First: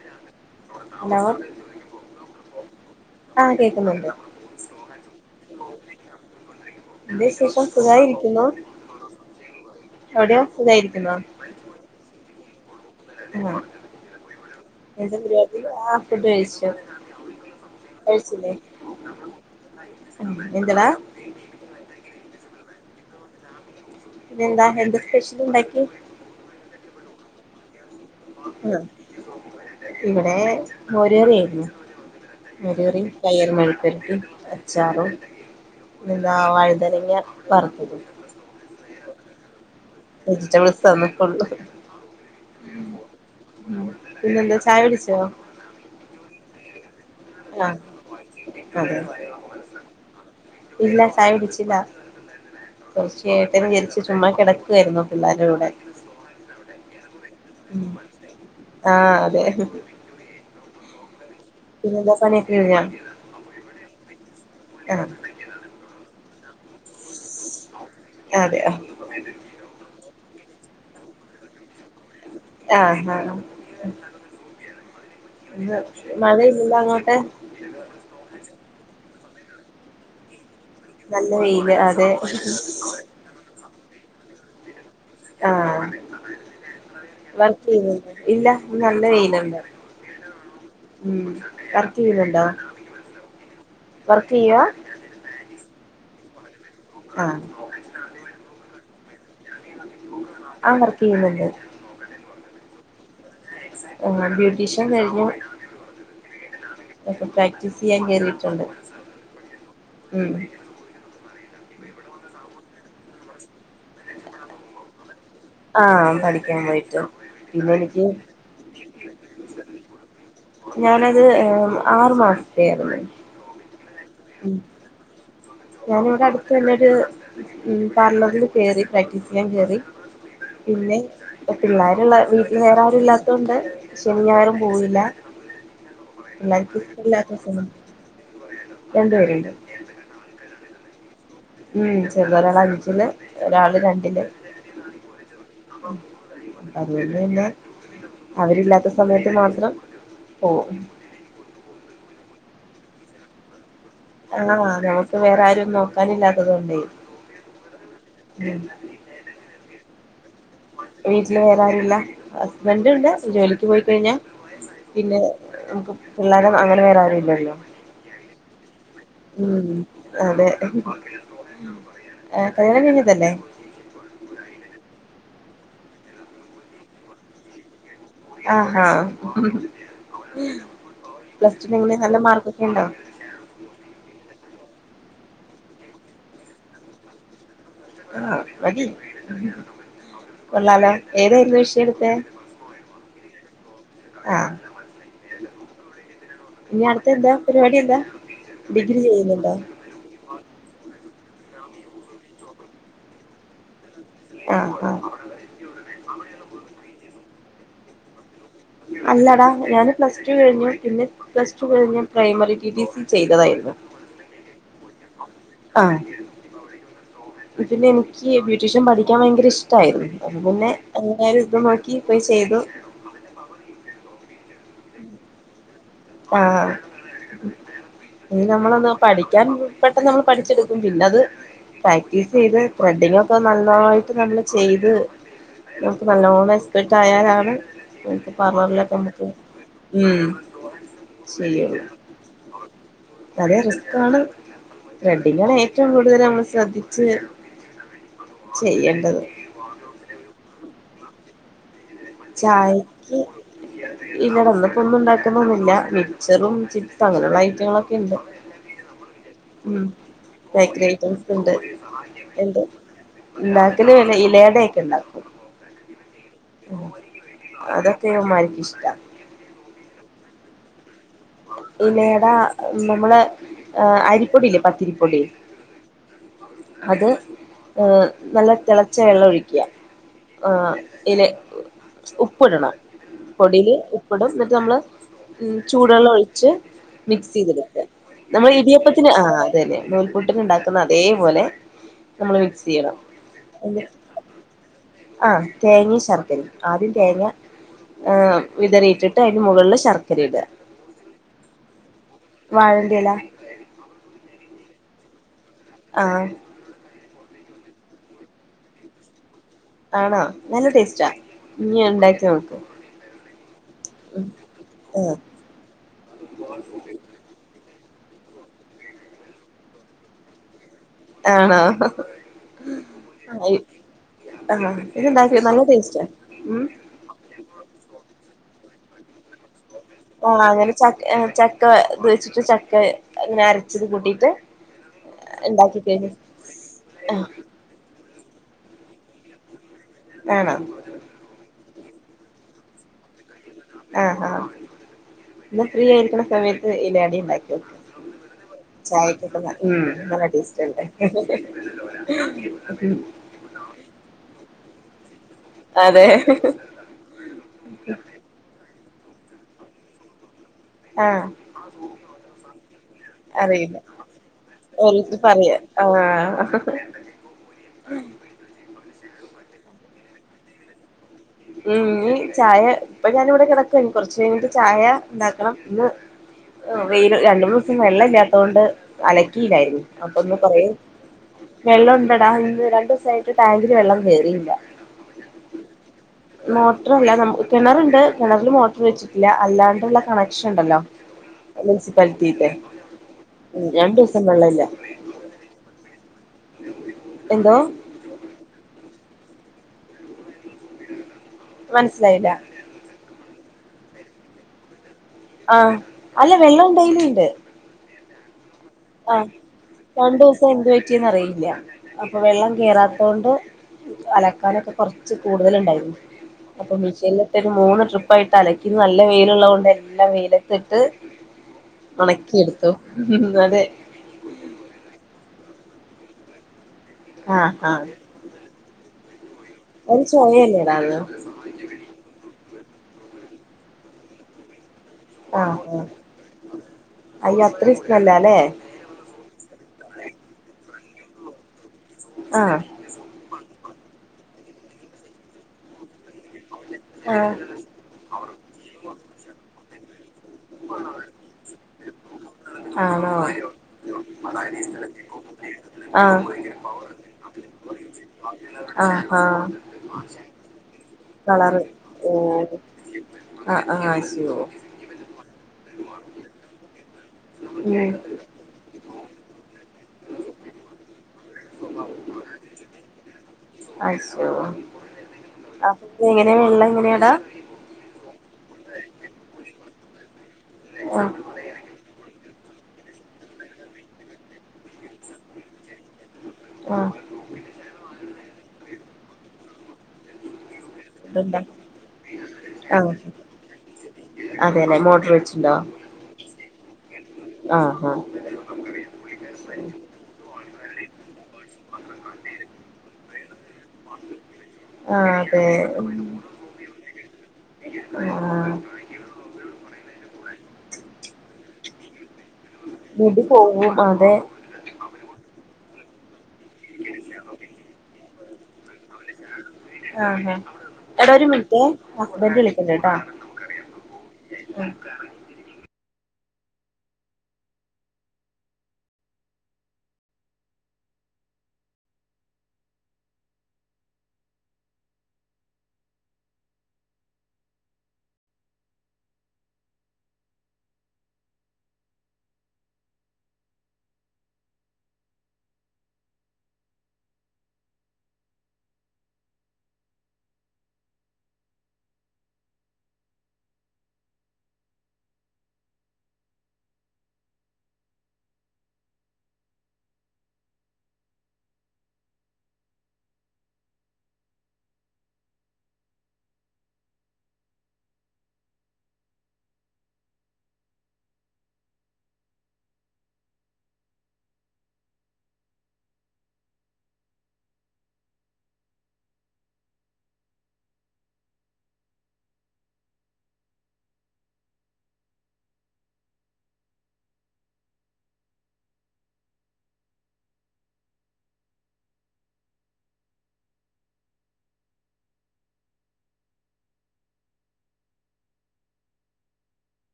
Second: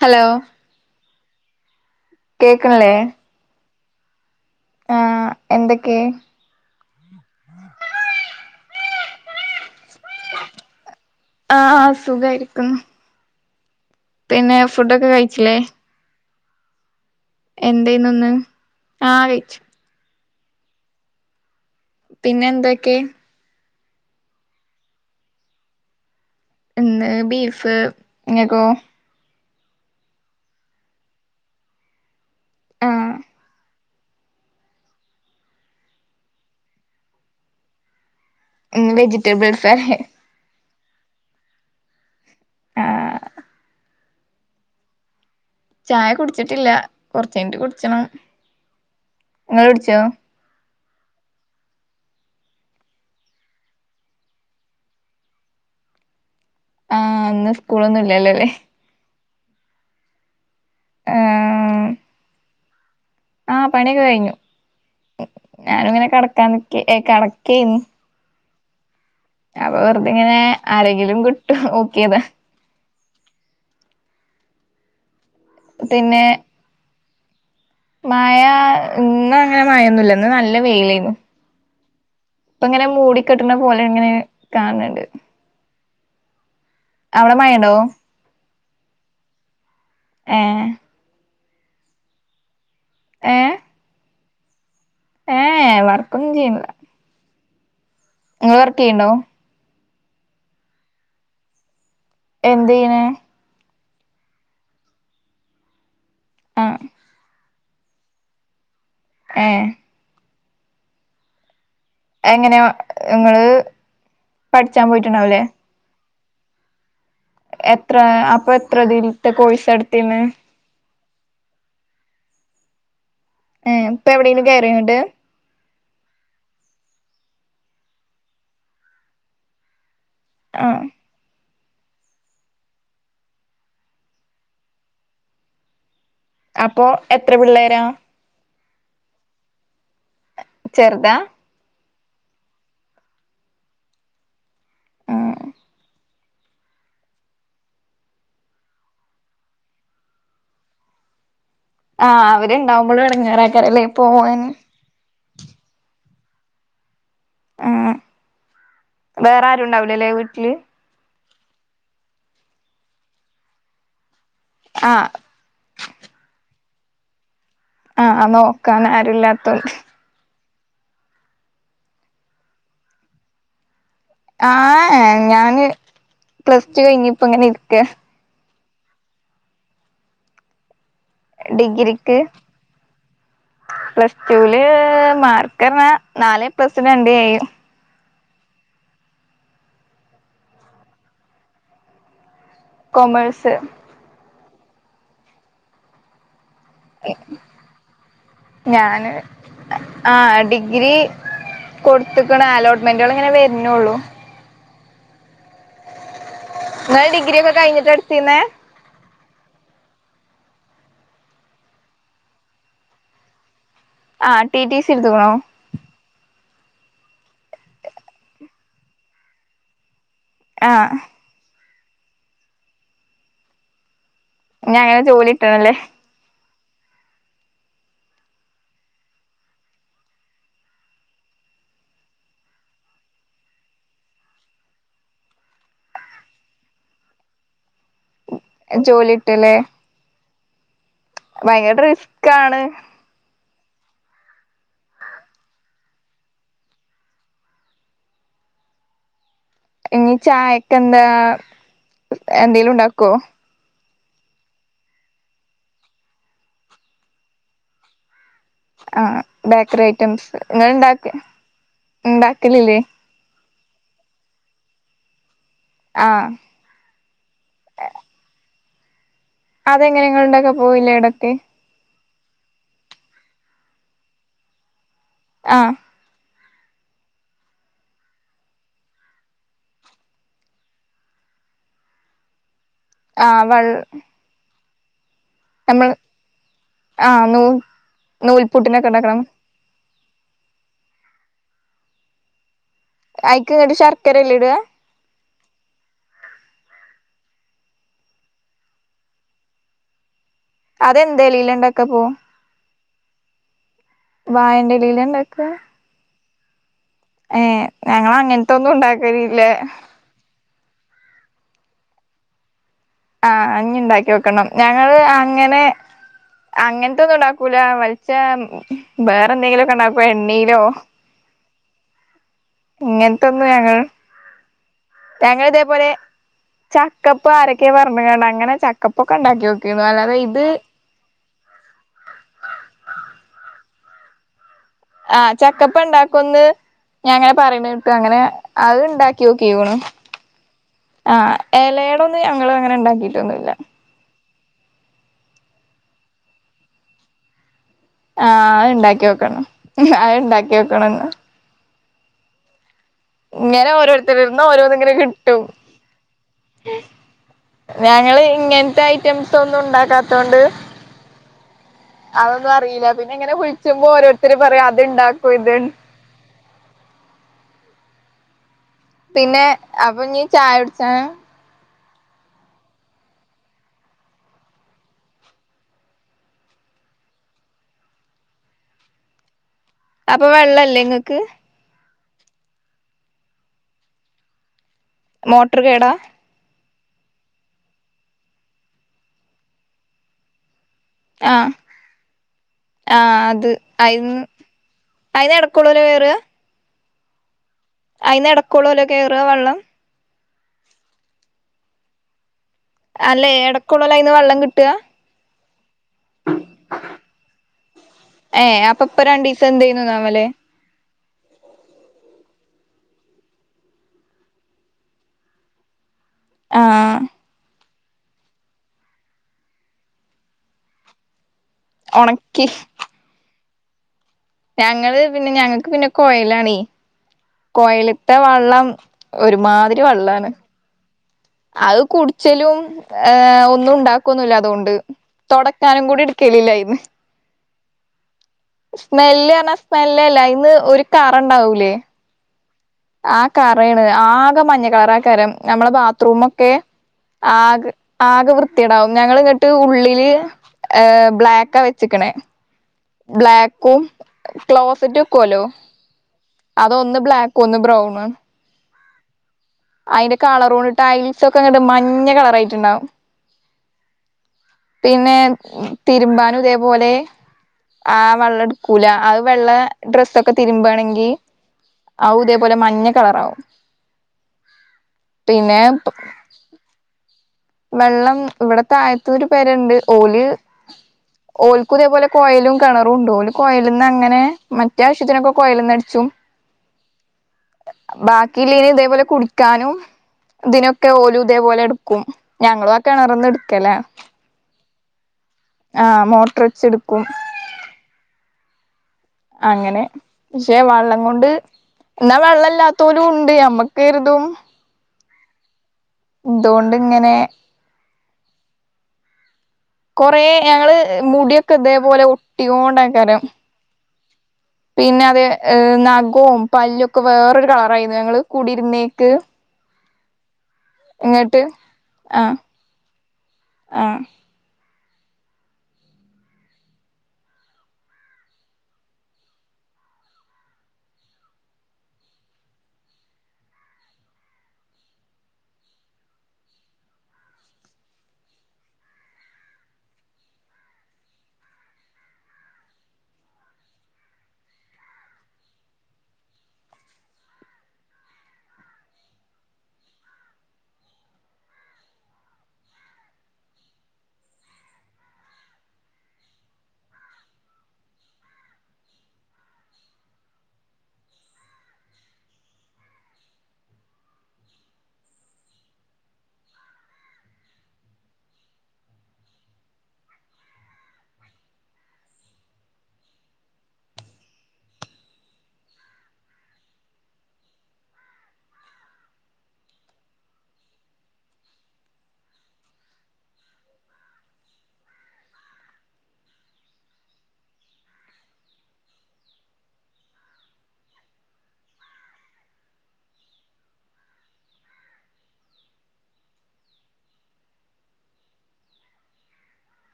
Hello hello കേക്ക്ണ്ല്ലേ? ആഹ് കേക്കുന്നുണ്ട്. എന്തൊക്കെ എന്താ വിശേഷം സുഖായിരിക്കുന്നോ? അവടെയൊ സുഖയിരി ആഹ് സുഖായിരിക്കുന്നു. ആഹ് പിന്നെ ഫുഡൊക്കെ എന്താ പരിപടി ആഹ് ഫുഡ് കഴിച്ചു. എന്തെയ്ന്നു ന്ന് ആഹ് കഴിച്ചു. ഉം എന്തടാ? ഇന്നെന്തൊക്കെ? ഇന്നെന്താ എന്ത് സ്പെഷ്യലാണ്ടാക്ക്യേ? എന്ന് ബീഫ് ഇങ്ങക്കോ? ഇവടെ മോര്കറ്യേര്ന്നു മോര് കറിം ആഹ് പയറ് മണിം. [unintelligible] അച്ചാറും പിന്നെന്താ വഴുതനങ്ങ്യ വറ്ത്തതും. ഇന്ന് വെജിറ്റേബിൾ സാഹെ വെജിറ്റബിൾസ ഇന്ന് ഫുള്ള് ഉം ആഹ് ഉം പിന്നെന്താ ചായ പിടിച്ചോ ചായ കുടിച്ചിട്ടില്ല കൊറച്ചകഴിഞ്ഞെട്ട് ആഹ് കുടിച്ചണം അതെ നിങ്ങ കുടിച്ചോ ഇല്ല ചായകുടിച്ചില്ല തീർച്ചയായിട്ടും ഇഴെച് ചുമ്മാ കിടക്കുവരുന്നു പിള്ളേരടെ കൂടെ ആ അന്ന് ഉം സ്കൂളൊന്നുഇല്ലല്ലോല്ലേ [unintelligible] ആ പിന്നെന്താ പണിയക്ക കഴിഞ്ഞ. ആ പണിയൊക്കെ കഴിഞ്ഞു. ഞാനിങ്ങനെ കടക്കാനി കട ക്കെന്. അതെ അ. അപ്പൊ വെറുതെങ്ങനെ ആരെങ്കിലും കിട്ടും ആ ആ മഴയില്ല അങ്ങോട്ടെ മയ ഇന്നങ്ങനെ മയെന്നുല്ല. ഇന്ന് നല്ല വെയിലേന്നു നല്ല വെയില് അതെ. ഇപ്പ ഇങ്ങനെ മൂടിക്കെട്ടണ പോലെ ഇങ്ങനെ കാണണ് ണ്ട്. ആ അവിടെ വർക്ക് മഴയുണ്ടോ ചെയ ഇല്ല ഇന്ന് നല്ല വെയിലോ ആ വർക്ക് ചെയുന്നുണ്ടോ? ഏ വർക്ക് ചെയ്യുവ ഏ വർക്കൊന്നും ചെയ്യണില്ല. ആഹ് നിങ്ങള് വർക്കെയുണ്ടോ? ആ വർക്ക് ചെയ്യുന്നുണ്ട്. എന്തീനെ ആ ബ്യൂട്ടീഷ്യൻ കഴിഞ് ഞൻ ആ ഇപ്പ പ്രാക്ടീസ് സ്യാൻ കേറിട്ടുണ്ട്. ഏ ഉം എങ്ങനെയ നിങ്ങള് പഠിച്ചാൻ പോയിട്ടുണ്ടാവല്ലേ. ആ പഠിക്കാൻ പോയിട്ട്. പിന്നെ എത്ര എനിക്ക് അപ്പൊ എത്രതിലത്തെ കോഴ്സ് എടുതെന്? ഞാനത് ആറു മാസതെ ആയിരുന്നു. ഏ ഇപ്പൊ എവിടെലും കയറിയോങ്ങണ്ട്. ഞാന് ഇവിടെ അടുത്ത് തന്നെരു പാർലറിൽ കേറി പ്രാക്ടീസ് ചെയ്യാൻ കേറി. ആ പിന്നെ പിള്ളേരുള്ള വീട്ടിൽ നേറെ ആരും ഇല്ലാത്തൊണ്ട് ശനി ഞായറും പോവില്ല. അപ്പൊ എല്ലത്ത എത്ര എല്ലാസങ്ങ ളിലും പിള്ളേരാ രണ്ട് വെരുണ്ട്. വേർതാ ഉം ചെറത ഒരാള് അഞ്ചില്. ഒരാള് രണ്ടില്. ആ അതുകൊണ്ട് പിന്നെ അവരില്ലാത്ത സമയത്ത് മാത്രം പോകും. ആ അവരുണ്ടാവുമ്പോളും എടങ്ങേറആക്കാ അല്ലേ. ആ നമുക്ക് വേറെ ആരും നോക്കാനില്ലാത്തത് കൊണ്ടേ. ആഹ് ഉം ഇടലെ വീട്ടില് വീട്ടില് വേറെ ആരുല്ല. ഹസ്ബന്റ് ഉണ്ട് ജോലിക്ക് പോയിക്കഴിഞ്ഞാ ആഹ് പിന്നെ പിള്ളോരും അങ്ങനെ വേറെ ആരും ഇല്ലല്ലോ. ആ നോക്കൻ ആരുല്ലാതൊണ്ട്. ആ കയാണംകയിഞ്ഞതല്ലേ. ആഹ് ഞാന് പ്ലസ് ടു കഴിഞ്പ്പ ഇങ്ങനെ ഇരിക്ക. ആഹ ഉം ഡിഗ്രിക്ക് പ്ലസ് ടുല് മാർക്ക ർഞ നാലേപ്ലസും രണ്ട് എ യും. ആ മതി കൊള്ളാലോ ഏതായിരുന്നു വിഷയം എടുത്തെ കോമഴസ് ആഹ ഇനി അടുത്തെ എന്താ പരിപാടി എന്താ ഡിഗ്രി ഞാന് ചെയ്യുന്നുണ്ടോ ആ ഡിഗ്രി കൊടുത്തക്കണ അലോട്ട്മെന്റുകൾ ഇങ്ങനെ വരുന്നള്ളൂ ആഹ ആഹ നിങ്ങള്ൾ ഡിഗ്രി ഒക്കെ കഴിഞ്ഞിട്ട് എടുത്തിന്നേ അല്ലാടാ ഞാന് പ്ലസ് ടു കഴിഞ്ഞു പിന്നെ പ്ലസ് ടു കഴിഞ്ഞഞ് പ്രൈമറി ടി ടി സി ചെയ്തതായിരുന്നു ആഹ ടി ടി സി എടുത്തക്കണോ ആ ഇതില് എനിക്ക് ബ്യൂട്ടീഷ്യൻ പഠിക്കാൻ ഭയങ്കര ഇഷ്ടായിരുന്നു അത് പിന്നെ ആഹ് എങ്ങും ഇതു നോക്കി പോയി ചെയ്തു ഇനി അങ്ങനെ ജോലി കിട്ടണല്ലേ ആഹ് ഇനി നമ്മളൊന്ന് പഠിക്കാൻ പെട്ടെന്ന് നമ്മൾ പഠിച്ചെടുക്കും പിന്നത് പ്രാക്ടീസ് ചെയ്ത് ത്രെഡിങ് ഒക്കെ നന്നായിട്ട് നമ്മള് ചെയ്ത് നമുക്ക് നല്ലോണം എസ്പട്ടായാലാണ് എന്ന്ട്ട് പാർലറിലൊക്കെ ജോലി നമ്മക്ക് കിട്ടല്ലേ ഉ ഭയങ്കര റിസ്കാണ് അതേ റിസ്ക്കാണ് ത്രെഡിങ്ങാണ് ഏറ്റവും കൂടുതൽ നമ്മൾ ശ്രദ്ധിച്ച് ചെയ്യേണ്ടത് ഇനി ചായക്കെ എന്താ എന്തെലും ഉണ്ടാക്കോ ഇല്ലടന്നപ്പോ ഒന്നും ഉണ്ടാക്കുന്നൊന്നില്ല മിച്ചറും ചിപ്സും അങ്ങനെയുള്ള ഐറ്റങ്ങളൊക്കെ ഉണ്ട് ആ ഉ ബേക്കറി ഐറ്റംസ് നിങ്ങൾ ബേക്കറി ഉണ്ടാക്ക ഐറ്റംസ് ഉണ്ട് എന്ത് ഉണ്ടാക്കലില്ലേ ഉണ്ടാക്കല് ഇലയുട ആയ്ട്ട് ഉണ്ടാക്കും ആ അതൊക്കെ ഉ്മാക്ക് ഇഷ്ട അതെങ്ങനങ്ങളുടെൊക്കെ പോയില്ല ഇട പിന്നെടാ നമ്മള് അരിപ്പൊടില്ലേ പത്തിരി കുടി ആ അത് ഏ നല്ല തിളച്ച വെള്ളം ഒഴിക്കുക ആ ഇലെ ഉപ്പ് ഇടണം ആ വൾ പൊടിയില് ഇപ്പടും എന്നിട്ട് നമ്മള് ഉ നമ്മൾ ചൂടുെള്ളം ഒഴിച്ച് ആ മിക്സ് നൂ ചെയ്തെടുക്ക നമ്മൾ നൂൽപുട്ടിനൊക്കെ ഇടിയപ്പത്തിന് ഉണ്ടാക്കണം ആ അതന്നെ നൂൽപൂട്ടിന ഉണ്ടാക്കുന്ന അതേപോലെ നമ്മള വിക്സ് അയിക്ക് ഇങ്ങട്ട് ശർക്കരല്ലേ ഇടുക ആഹ തേങേ ശർക്കരീം ആദ്യം തേങ്ങ ആ് വിതറിയിട്ടിട്ട് അതിന് മുകളിൽ ശർക്കര ഇട അതെന്താ ലീലണ്ടൊക്കെ പോ വാഴ്ന്റല വായന്റെലീല ഇണ്ടാക്ക ആ ഏ ഞങ്ങൾ അങ്ങനത്തെ ഒന്നും ഉണ്ടാക്കലില്ല ആണോ നല്ല ടേസ്റ്റാ ഇന ഉണ്ടാക്കി നോക്ക് ആഹ അഞ് ഉണ്ടാക്കി നോക്കണം ഞങ്ങള് ആഹ് അങ്ങനെ അങ്ങനത്തെ ഒന്നും ഉണ്ടാക്കൂ മ വേറെ എന്തെങ്കിലുമ ഒക്കെ ഉണ്ടപ്പ എണ്ണയിലോ ആണോ ഇങ്ങനത്തൊന്നു ഞങ്ങൾ ആഹ് ഇത്ണ്ടാക്കി നല്ല ഞങ്ങള്തേപോലെ ടേസ്റ്റാ ഉം ചക്കപ്പ ആരെക്കെ പർഞ്ഞ്ക്കാണ്ട് അങ്ങനെ ചക്കപ്പൊക്കെണ്ടാക്ക്യോ ആഹ് അങ്ങനെ ച ചക്ക ത് വെച്ചിട്ട് ചക്ക അങ്ങനെ അരച്ചത് കൂട്ടിട്ട് ആഹ് ഉണ്ടാക്കി കഴിഞ്ഞു ചക്കപ്പണ്ടാക്കൊന്ന് ആഹ് ഞാങ്ങനെ പറിണേട്ടു അങ്ങനെ അത് ണ്ടാക്ക്യോക്കിക്ക്ണ്. ആണോ എലയടൊന്നും ഞങ്ങളു അങ്ങനെണ്ടാക്കിട്ടൊന്നുല്ല. ആഹ് എന്ന ഫ്രീയായിരിക്ക്ണ സമയത്ത് ഇലയാടിണ്ടാക്ക്യോ ആഹ് അത് ഇണ്ടാക്കി ചായക്ക നോക്കണം [unintelligible] ഉം അത് നല്ല ഇണ്ടാക്കി ടേസ്റ്റ് ണ്ട്. നോക്കണം ഇങ്ങനെ ഓരോര്ത്തരേന്ന് ഓരോന്ന്ങ്ങനെ കി ട്ടും അതെ ഞങ്ങളിങ്ങൻത്തയ് റ്റംസൊന്നുണ്ടാക്കാതൊണ്ട് ആഹ് അതൊന്നുവറിയില്ല പിന്നെ ഇങ്ങനെ അറിയില്ല കുയിച്ചുമ്പോ ഓരോര്ത്തര് പറയാ അത് ഓരോരുത്തര് ഇണ്ടാക്കും ഇത് പറയാ [unintelligible] പിന്നെ അപ്പൊ നീ ചായ കുടിച്ച [unintelligible] ഉം ഇീ ചായ ഇപ്പൊ ഞാനിവിടെ കെടക്വ കൊറച്ചയിഞ്ഞിട്ട് ചായ ണ്ടാക്കണം ഇന്ന് വെയില് രണ്ട്മൂന്ന്സം വെള്ളല്ലാത്തോണ്ട് അലക്ക ക്കീല്ലാര്ന്ന് അപ്പൊ അപ്പൊന്ന് കൊറെ വെള്ളല്ലേ ഇങ്ങക്ക് വെള്ളോ ടടാന്ന് രണ്ടുസായിട്ട് ടാങ്കില് വെള്ളം കേറില്ല മോട്ട്ർ കേടാ മോട്രാല്ല നമ് കെണറുണ്ട് കെണറിൽ മോട്ർ വെച്ചിട്ടില്ല അല്ലാണ്ടുള്ള കണക്ഷണ്ടല്ലോ ആഹ് മുൻസിപ്പാലിറ്റിട്ട രണ്ടുസം വെള്ളവില്ല അയിനെടക്കൂളൂല്ലോ വേറ് എന്തോ അയിന്ന് എടക്കോള്ളോല്ലകേറ വെള്ളം മൻസിലായില്ല അല്ലെ എടക്കുള്ളലയിന്ന് വെള്ളം കിട്ട്ക ആഹ് അല്ല വെള്ളണ്ടൈലുണ്ട് ഏഹ് അപ്പൊ ഇപ്പൊ രണ്ടിസം എന്തെന്നു [unintelligible] ക്കുംഅറിയില്ല അപ്പൊ വെള്ളം കേറാതോണ്ട് അലക്കാനൊക്കെ കൊറച്ച് കൂടുതല്ണ്ടായിരുന്നു അപ്പൊ ആഹ് മിഷ്യലിട്ടത് മൂന്ന് ട്രിപ്പായിട്ടലക്കി നല്ല വെയിലോള്ളോണ്ടല്ലാം വെയിലത്തിട്ട് ഒണക്കി ഒണക്കിയെടുത്തു അതെ ഞങ്ങള് പിന്നെ ഞങ്ങക്ക് പിന്നെ കോയലാണെ ആഹ് ആഹ് കോയിലത്തെ വള്ളം ഒരുമാതിരി ഒരു വെള്ളാണ് ചൊയല്ലേടാ അത് അത് കുടിച്ചലും ഏഹ് ഒന്നുണ്ടാക്കൊന്നില്ല അതോണ്ട് ആഹ് തൊടക്കാനും കൂടി എടുക്കലില്ലയിന്ന് ഒരിസ്മെല്ലാൽ സ്മെല്ല് അർഞ്ഞാ സ്മെല്ലല്ലാ അയിന്ന് ഒരു കറണ്ടാവൂലേ ആഹ് റയ്ണ് ആകെ മഞ്ഞ കളറാക്കാരം നമ്മളെ ബാത്റൂമൊക്കെ ആഹ് ആകെ ആകെ വൃത്തിയേടാവും ഞങ്ങളിങ്ങിട്ട് ഉള്ളില് ഏഹ് ബ്ലാക്കാ വെച്ച്ക്ക്ണ് ആണോ ബ്ലാക്കും ക്ലോസറ്റ്ക്കുവല്ലോ ആഹ് അതൊന്ന് ബ്ലാക്ക് കൊന്ന് ബ്രൗണും ആണ് ആഹ് ആഹ് അയ്ന്റെ കളറോണ്ട് ടൈൽസൊക്കെങ്ങട് മഞ്ഞ കളറായിട്ടുണ്ടാവും ആ ആഹ് അയ്ശോ പിന്നെ തിരുമ്പാനും ഇതേപോലെ ഉം ആ വള്ളട് ക്കൂല അത് വെള്ള ഡ്രെസ്സൊക്കെ തിരുമ്പാണെങ്കി അവു ഇതേപോലെ മഞ്ഞ കളറാവും അ പിന്നെ അപ്പ എങ്ങനെയാ വെള്ള എങ്ങനെയടാ വെള്ളം ഇവിടത്തെ ആയിത്തൂര് പെരണ്ട് ഓല് ആ ഓൽകുതേപോലെ കോയയിലും കിണറും ഉണ്ടാവല് കോയിൽ നിന്ന് അങ്ങനെ മറ്റേ ആവശ്യത്തിനൊക്കെ കോയൽന്ന് ആ ബാക്കില്ല ഇന് ഇതേപോലെ കുടിക്കാനും ഇതിനൊക്കെ ക്കെ ഓലും ഇതേപോലെ എടുക്കും ആ ഞങ്ങളൊക്കെ ഇ കിണറ്ന്ന് എടുക്കലാ മോട്ടർ [unintelligible] ആ മോട്ടർ വച്ച്ട്ക്കും ആ ആ അങ്ങനെ പക്ഷെ വള്ളങ്ങൊണ്ട് ന്നാ വെള്ളമല്ലാത്തോലും ണ്ട് നമ്മ കെര്തും ആ അതെ ന്തോണ്ട് ഇങ്ങനെ ആ കൊറെ ഞങ്ങള് മുടിയൊക്കെ ഇതേപോലെ ഒട്ടിയോണ്ടാക്കാരം മുടി പോവും അതെ പിന്നെ അതെ നഖവും പല്ലൊക്കെ വേറൊരു കളറായിരുന്നു ഞങ്ങൾ കുടിരുന്നേ ക്ക് ആ ആ എടാ ഒരു മിനിറ്റ് ബഡ [unintelligible] ആഹ് വിളിക്കണ്ടട്ടാ ആഹ് [inaudible]